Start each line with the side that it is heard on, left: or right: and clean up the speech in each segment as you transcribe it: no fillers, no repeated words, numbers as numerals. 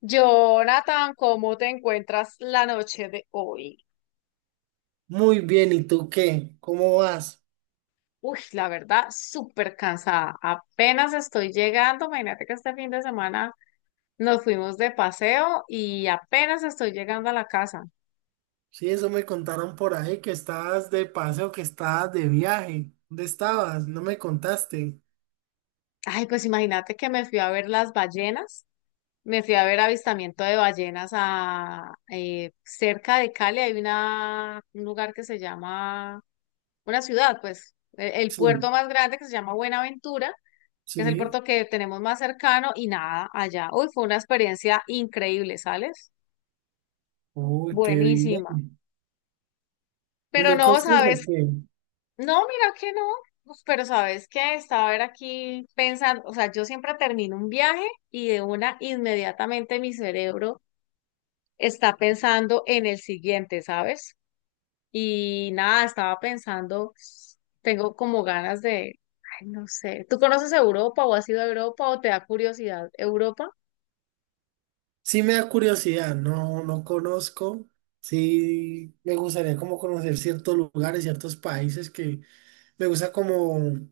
left: Jonathan, ¿cómo te encuentras la noche de hoy?
right: Muy bien, ¿y tú qué? ¿Cómo vas?
left: Uy, la verdad, súper cansada. Apenas estoy llegando. Imagínate que este fin de semana nos fuimos de paseo y apenas estoy llegando a la casa.
right: Sí, eso me contaron por ahí, que estabas de paseo, que estabas de viaje. ¿Dónde estabas? No me contaste.
left: Ay, pues imagínate que me fui a ver las ballenas. Me fui a ver avistamiento de ballenas a cerca de Cali. Hay una, un lugar que se llama, una ciudad, pues, el puerto
right: Sí,
left: más grande que se llama Buenaventura, que es el
right: sí.
left: puerto que tenemos más cercano y nada, allá. Uy, fue una experiencia increíble, ¿sales?
right: Uy, qué
left: Buenísima.
right: bien. ¿Y
left: Pero
right: me
left: no,
right: costas o
left: ¿sabes?
right: qué?
left: No, mira que no. Uf, pero sabes que estaba a ver aquí pensando, o sea, yo siempre termino un viaje y de una inmediatamente mi cerebro está pensando en el siguiente, ¿sabes? Y nada, estaba pensando, tengo como ganas de, ay, no sé, ¿tú conoces Europa o has ido a Europa o te da curiosidad Europa?
right: Sí me da curiosidad, no, no conozco. Sí, me gustaría como conocer ciertos lugares, ciertos países que me gusta como,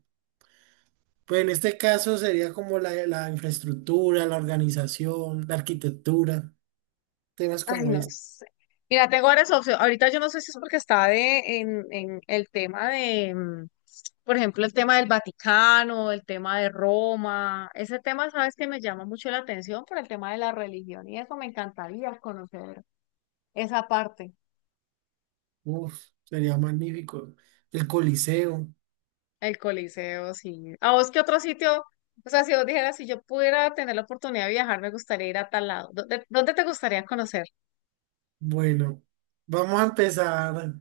right: pues en este caso sería como la- la infraestructura, la organización, la arquitectura, temas
left: Ay,
right: como
left: no
right: este.
left: sé. Mira, tengo varias opciones. Ahorita yo no sé si es porque estaba de, en el tema de, por ejemplo, el tema del Vaticano, el tema de Roma. Ese tema, sabes que me llama mucho la atención por el tema de la religión y eso me encantaría conocer esa parte.
right: Uf, sería magnífico. El Coliseo.
left: El Coliseo, sí. ¿A vos qué otro sitio? O sea, si vos dijeras, si yo pudiera tener la oportunidad de viajar, me gustaría ir a tal lado. ¿Dónde, dónde te gustaría conocer?
right: Bueno, vamos a empezar.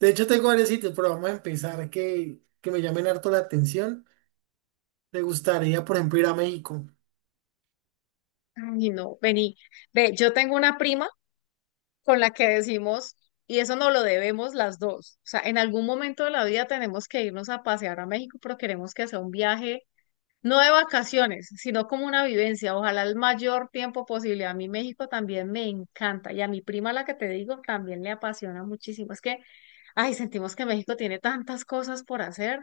right: De hecho, tengo varios sitios, pero vamos a empezar que me llamen harto la atención. Me gustaría, por ejemplo, ir a México.
left: Ay, no, vení. Ve, yo tengo una prima. Con la que decimos, y eso no lo debemos las dos. O sea, en algún momento de la vida tenemos que irnos a pasear a México, pero queremos que sea un viaje, no de vacaciones, sino como una vivencia. Ojalá el mayor tiempo posible. A mí México también me encanta y a mi prima, la que te digo, también le apasiona muchísimo. Es que, ay, sentimos que México tiene tantas cosas por hacer.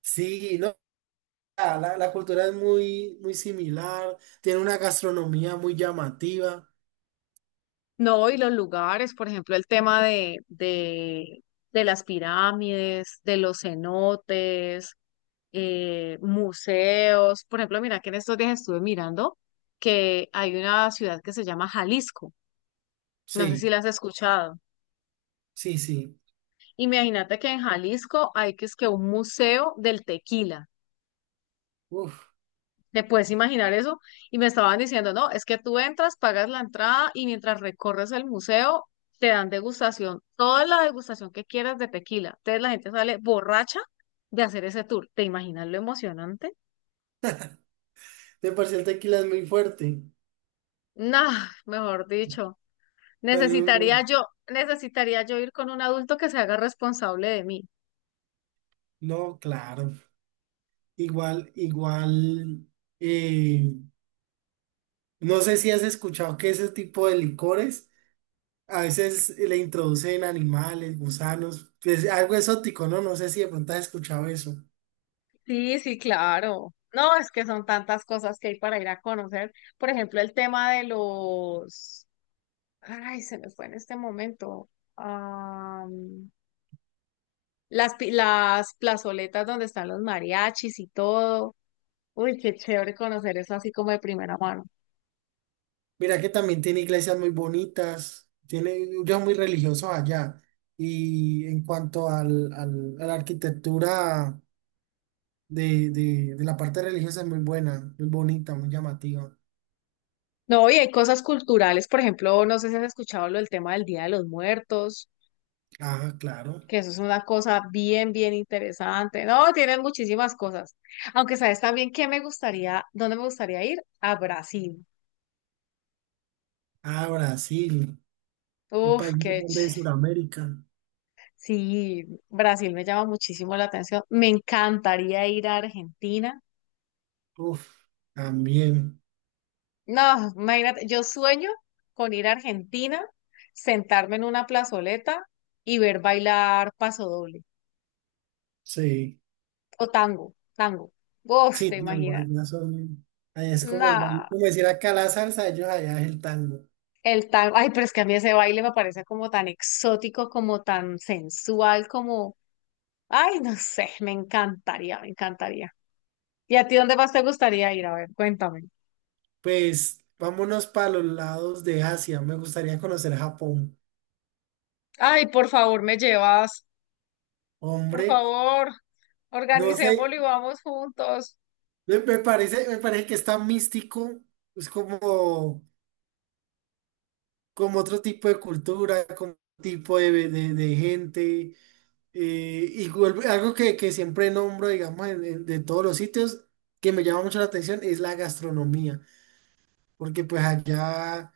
right: Sí, no, la cultura es muy similar. Tiene una gastronomía muy llamativa.
left: No, y los lugares, por ejemplo, el tema de las pirámides, de los cenotes, museos. Por ejemplo, mira que en estos días estuve mirando que hay una ciudad que se llama Jalisco. No sé si
right: Sí,
left: la has escuchado.
right: sí, sí.
left: Imagínate que en Jalisco hay que es que un museo del tequila.
right: Uf,
left: ¿Te puedes imaginar eso? Y me estaban diciendo, no, es que tú entras, pagas la entrada y mientras recorres el museo te dan degustación, toda la degustación que quieras de tequila. Entonces la gente sale borracha de hacer ese tour. ¿Te imaginas lo emocionante?
right: de por sí el tequila es muy fuerte.
left: Nah, mejor dicho.
right: Sale uno-
left: Necesitaría yo, necesitaría yo ir con un adulto que se haga responsable de mí.
right: No, claro. Igual, igual. eh, No sé si has escuchado que ese tipo de licores a veces le introducen animales, gusanos, pues algo exótico, ¿no? No sé si de pronto has escuchado eso.
left: Sí, sí, claro. No, es que son tantas cosas que hay para ir a conocer. Por ejemplo, el tema de los… Ay, se me fue en este momento. Am, las, las plazoletas donde están los mariachis y todo. Uy, qué chévere conocer eso así como de primera mano.
right: Mira que también tiene iglesias muy bonitas, tiene, yo muy religioso allá. Y en cuanto a la arquitectura de la parte religiosa es muy buena, muy bonita, muy llamativa.
left: No, y hay cosas culturales. Por ejemplo, no sé si has escuchado lo del tema del Día de los Muertos.
right: Ah, claro.
left: Que eso es una cosa bien, bien interesante. No, tienen muchísimas cosas. Aunque sabes también que me gustaría, dónde me gustaría ir, a Brasil.
right: Ah, Brasil, el
left: Uf,
right: país más
left: qué ch…
right: grande de Sudamérica.
left: Sí, Brasil me llama muchísimo la atención. Me encantaría ir a Argentina.
right: Uf, también,
left: No, imagínate, yo sueño con ir a Argentina, sentarme en una plazoleta y ver bailar pasodoble
right: sí.
left: o tango, tango. Uf,
right: Sí,
left: te
right: el
left: imaginas.
right: vallenato son- allá es como el
left: No.
right: baile, como decir acá la salsa, ellos allá es el tango.
left: El tango, ay, pero es que a mí ese baile me parece como tan exótico, como tan sensual, como, ay, no sé, me encantaría, me encantaría. ¿Y a ti dónde más te gustaría ir? A ver, cuéntame.
right: Pues vámonos para los lados de Asia, me gustaría conocer Japón.
left: Ay, por favor, me llevas, por
right: Hombre,
left: favor,
right: no
left: organicémoslo
right: sé,
left: y vamos juntos.
right: me parece, me parece que está místico, es como, como otro tipo de cultura, como otro tipo de gente. Y vuelve- algo que siempre nombro, digamos, de todos los sitios, que me llama mucho la atención, es la gastronomía. Porque pues allá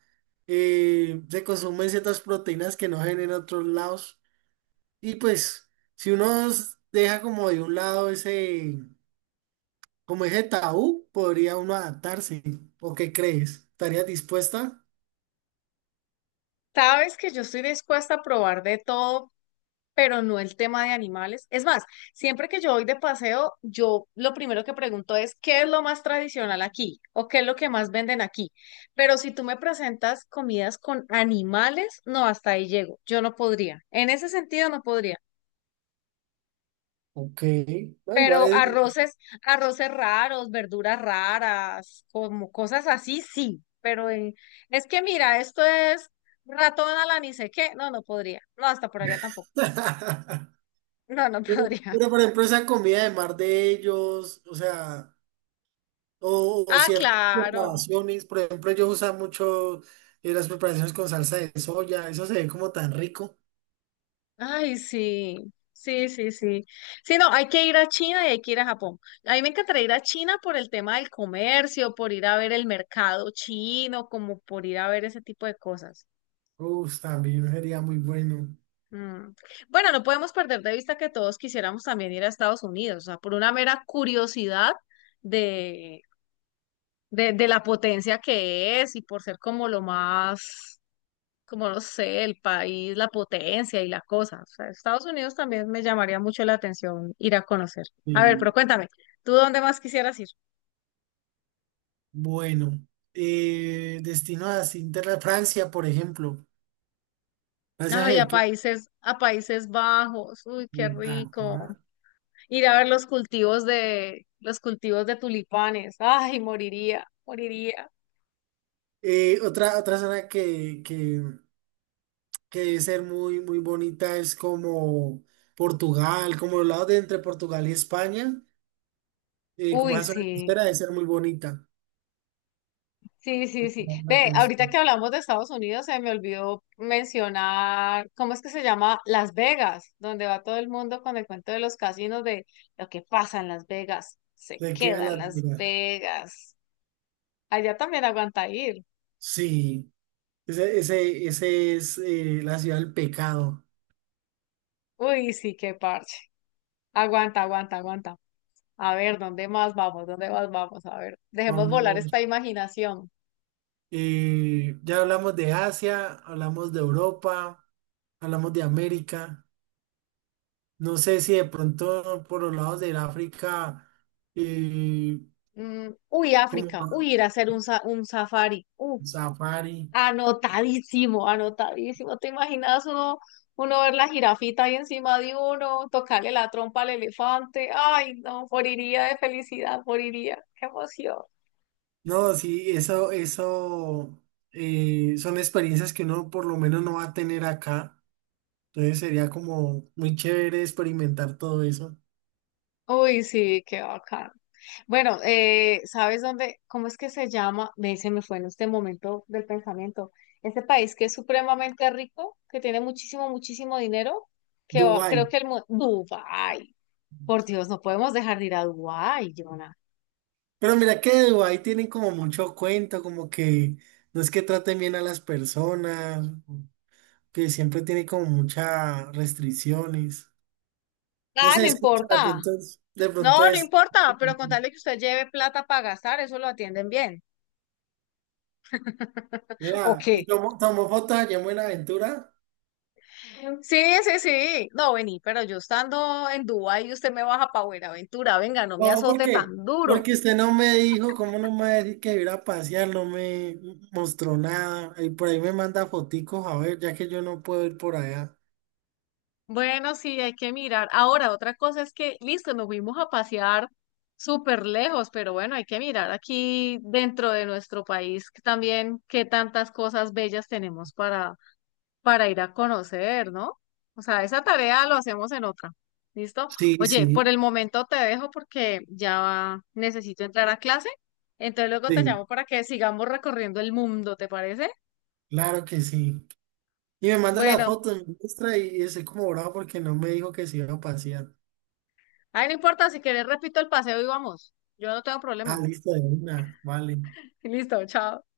right: se consumen ciertas proteínas que no hay en otros lados. Y pues, si uno s- deja como de un lado ese, como ese tabú, podría uno adaptarse. ¿O qué crees? ¿Estarías dispuesta?
left: Sabes que yo estoy dispuesta a probar de todo, pero no el tema de animales. Es más, siempre que yo voy de paseo, yo lo primero que pregunto es, ¿qué es lo más tradicional aquí? ¿O qué es lo que más venden aquí? Pero si tú me presentas comidas con animales, no, hasta ahí llego. Yo no podría. En ese sentido, no podría.
right: Ok, no, igual
left: Pero
right: es...
left: arroces, arroces raros, verduras raras, como cosas así, sí. Pero es que mira, esto es ratón a la ni sé qué. No, no podría. No, hasta por allá tampoco. No, no
right: Pero,
left: podría.
right: pero, por ejemplo, esa comida de mar de ellos, o sea, o
left: Ah,
right: ciertas
left: claro.
right: preparaciones, por ejemplo, ellos usan mucho las preparaciones con salsa de soya, eso se ve como tan rico.
left: Ay, sí, sí, sí, sí. Sí, no, hay que ir a China y hay que ir a Japón. A mí me encantaría ir a China por el tema del comercio, por ir a ver el mercado chino, como por ir a ver ese tipo de cosas.
right: Uf, también sería muy bueno.
left: Mm. Bueno, no podemos perder de vista que todos quisiéramos también ir a Estados Unidos, o sea, por una mera curiosidad de, de la potencia que es y por ser como lo más, como no sé, el país, la potencia y la cosa. O sea, Estados Unidos también me llamaría mucho la atención ir a conocer. A ver, pero
right: Sí.
left: cuéntame, ¿tú dónde más quisieras ir?
right: Bueno, destino a Inglaterra, Francia, por ejemplo. Francia,
left: Ay,
right: ¿qué? Qué-
left: a Países Bajos, uy, qué
right: Bueno,
left: rico.
right: ajá.
left: Ir a ver los cultivos de tulipanes. Ay, moriría, moriría.
right: Otra zona que debe ser muy bonita es como Portugal, como los lados de entre Portugal y España, como
left: Uy,
right: esa zona
left: sí.
right: costera debe ser muy bonita.
left: Sí, sí, sí.
right: Llama la
left: Ve, ahorita
right: atención.
left: que hablamos de Estados Unidos, se me olvidó mencionar, ¿cómo es que se llama? Las Vegas, donde va todo el mundo con el cuento de los casinos, de lo que pasa en Las Vegas, se
right: Se queda
left: queda en
right: la
left: Las
right: duda.
left: Vegas. Allá también aguanta ir.
right: Sí, ese es la ciudad del pecado.
left: Uy, sí, qué parche. Aguanta, aguanta, aguanta. A ver, ¿dónde más vamos? ¿Dónde más vamos? A ver, dejemos volar
right: Vamos.
left: esta imaginación.
right: Y ya hablamos de Asia, hablamos de Europa, hablamos de América. No sé si de pronto por los lados del África, eh,
left: Mm, uy,
right: como
left: África. Uy, ir a hacer un, un safari. Uf.
right: safari.
left: Anotadísimo, anotadísimo. ¿Te imaginas uno, uno ver la jirafita ahí encima de uno, tocarle la trompa al elefante? Ay, no, moriría de felicidad, moriría. Qué emoción.
right: No, sí, eso son experiencias que uno por lo menos no va a tener acá. Entonces sería como muy chévere experimentar todo eso.
left: Uy, sí, qué bacán. Bueno, ¿sabes dónde? ¿Cómo es que se llama? Me se me fue en este momento del pensamiento. Este país que es supremamente rico, que tiene muchísimo, muchísimo dinero, que
right: Dubái.
left: creo que el mundo… Dubái. Por Dios, no podemos dejar de ir a Dubái, Jonah.
right: Pero mira que de Dubái tienen como mucho cuento, como que no es que traten bien a las personas, que siempre tiene como muchas restricciones. No
left: Ah,
right: sé,
left: no
right: escucha,
left: importa.
right: de pronto
left: No, no
right: es,
left: importa, pero con tal de que usted lleve plata para gastar, eso lo atienden bien. ¿O
right: vea, y
left: qué?
right: tomó, tomó fotos allá en Buenaventura.
left: Sí, sí, sí. No, vení, pero yo estando en Dubái, usted me baja para Buenaventura. Venga, no me
right: No, ¿por
left: azote
right: qué?
left: tan duro.
right: Porque usted no me dijo, ¿cómo no me va a decir que iba a pasear? No me mostró nada. Y por ahí me manda foticos, a ver, ya que yo no puedo ir por allá.
left: Bueno, sí, hay que mirar. Ahora, otra cosa es que, listo, nos fuimos a pasear súper lejos, pero bueno, hay que mirar aquí dentro de nuestro país que también qué tantas cosas bellas tenemos para ir a conocer, ¿no? O sea, esa tarea lo hacemos en otra. ¿Listo?
right: Sí,
left: Oye, por
right: sí,
left: el momento te dejo porque ya necesito entrar a clase. Entonces luego te
right: sí,
left: llamo para que sigamos recorriendo el mundo, ¿te parece?
right: claro que sí. Y me manda las
left: Bueno,
right: fotos, me muestra y estoy como bravo porque no me dijo que se iba a pasear.
left: ay, no importa, si quieres repito el paseo y vamos. Yo no tengo
right: Ah,
left: problema.
right: listo, de una, vale.
left: Listo, chao.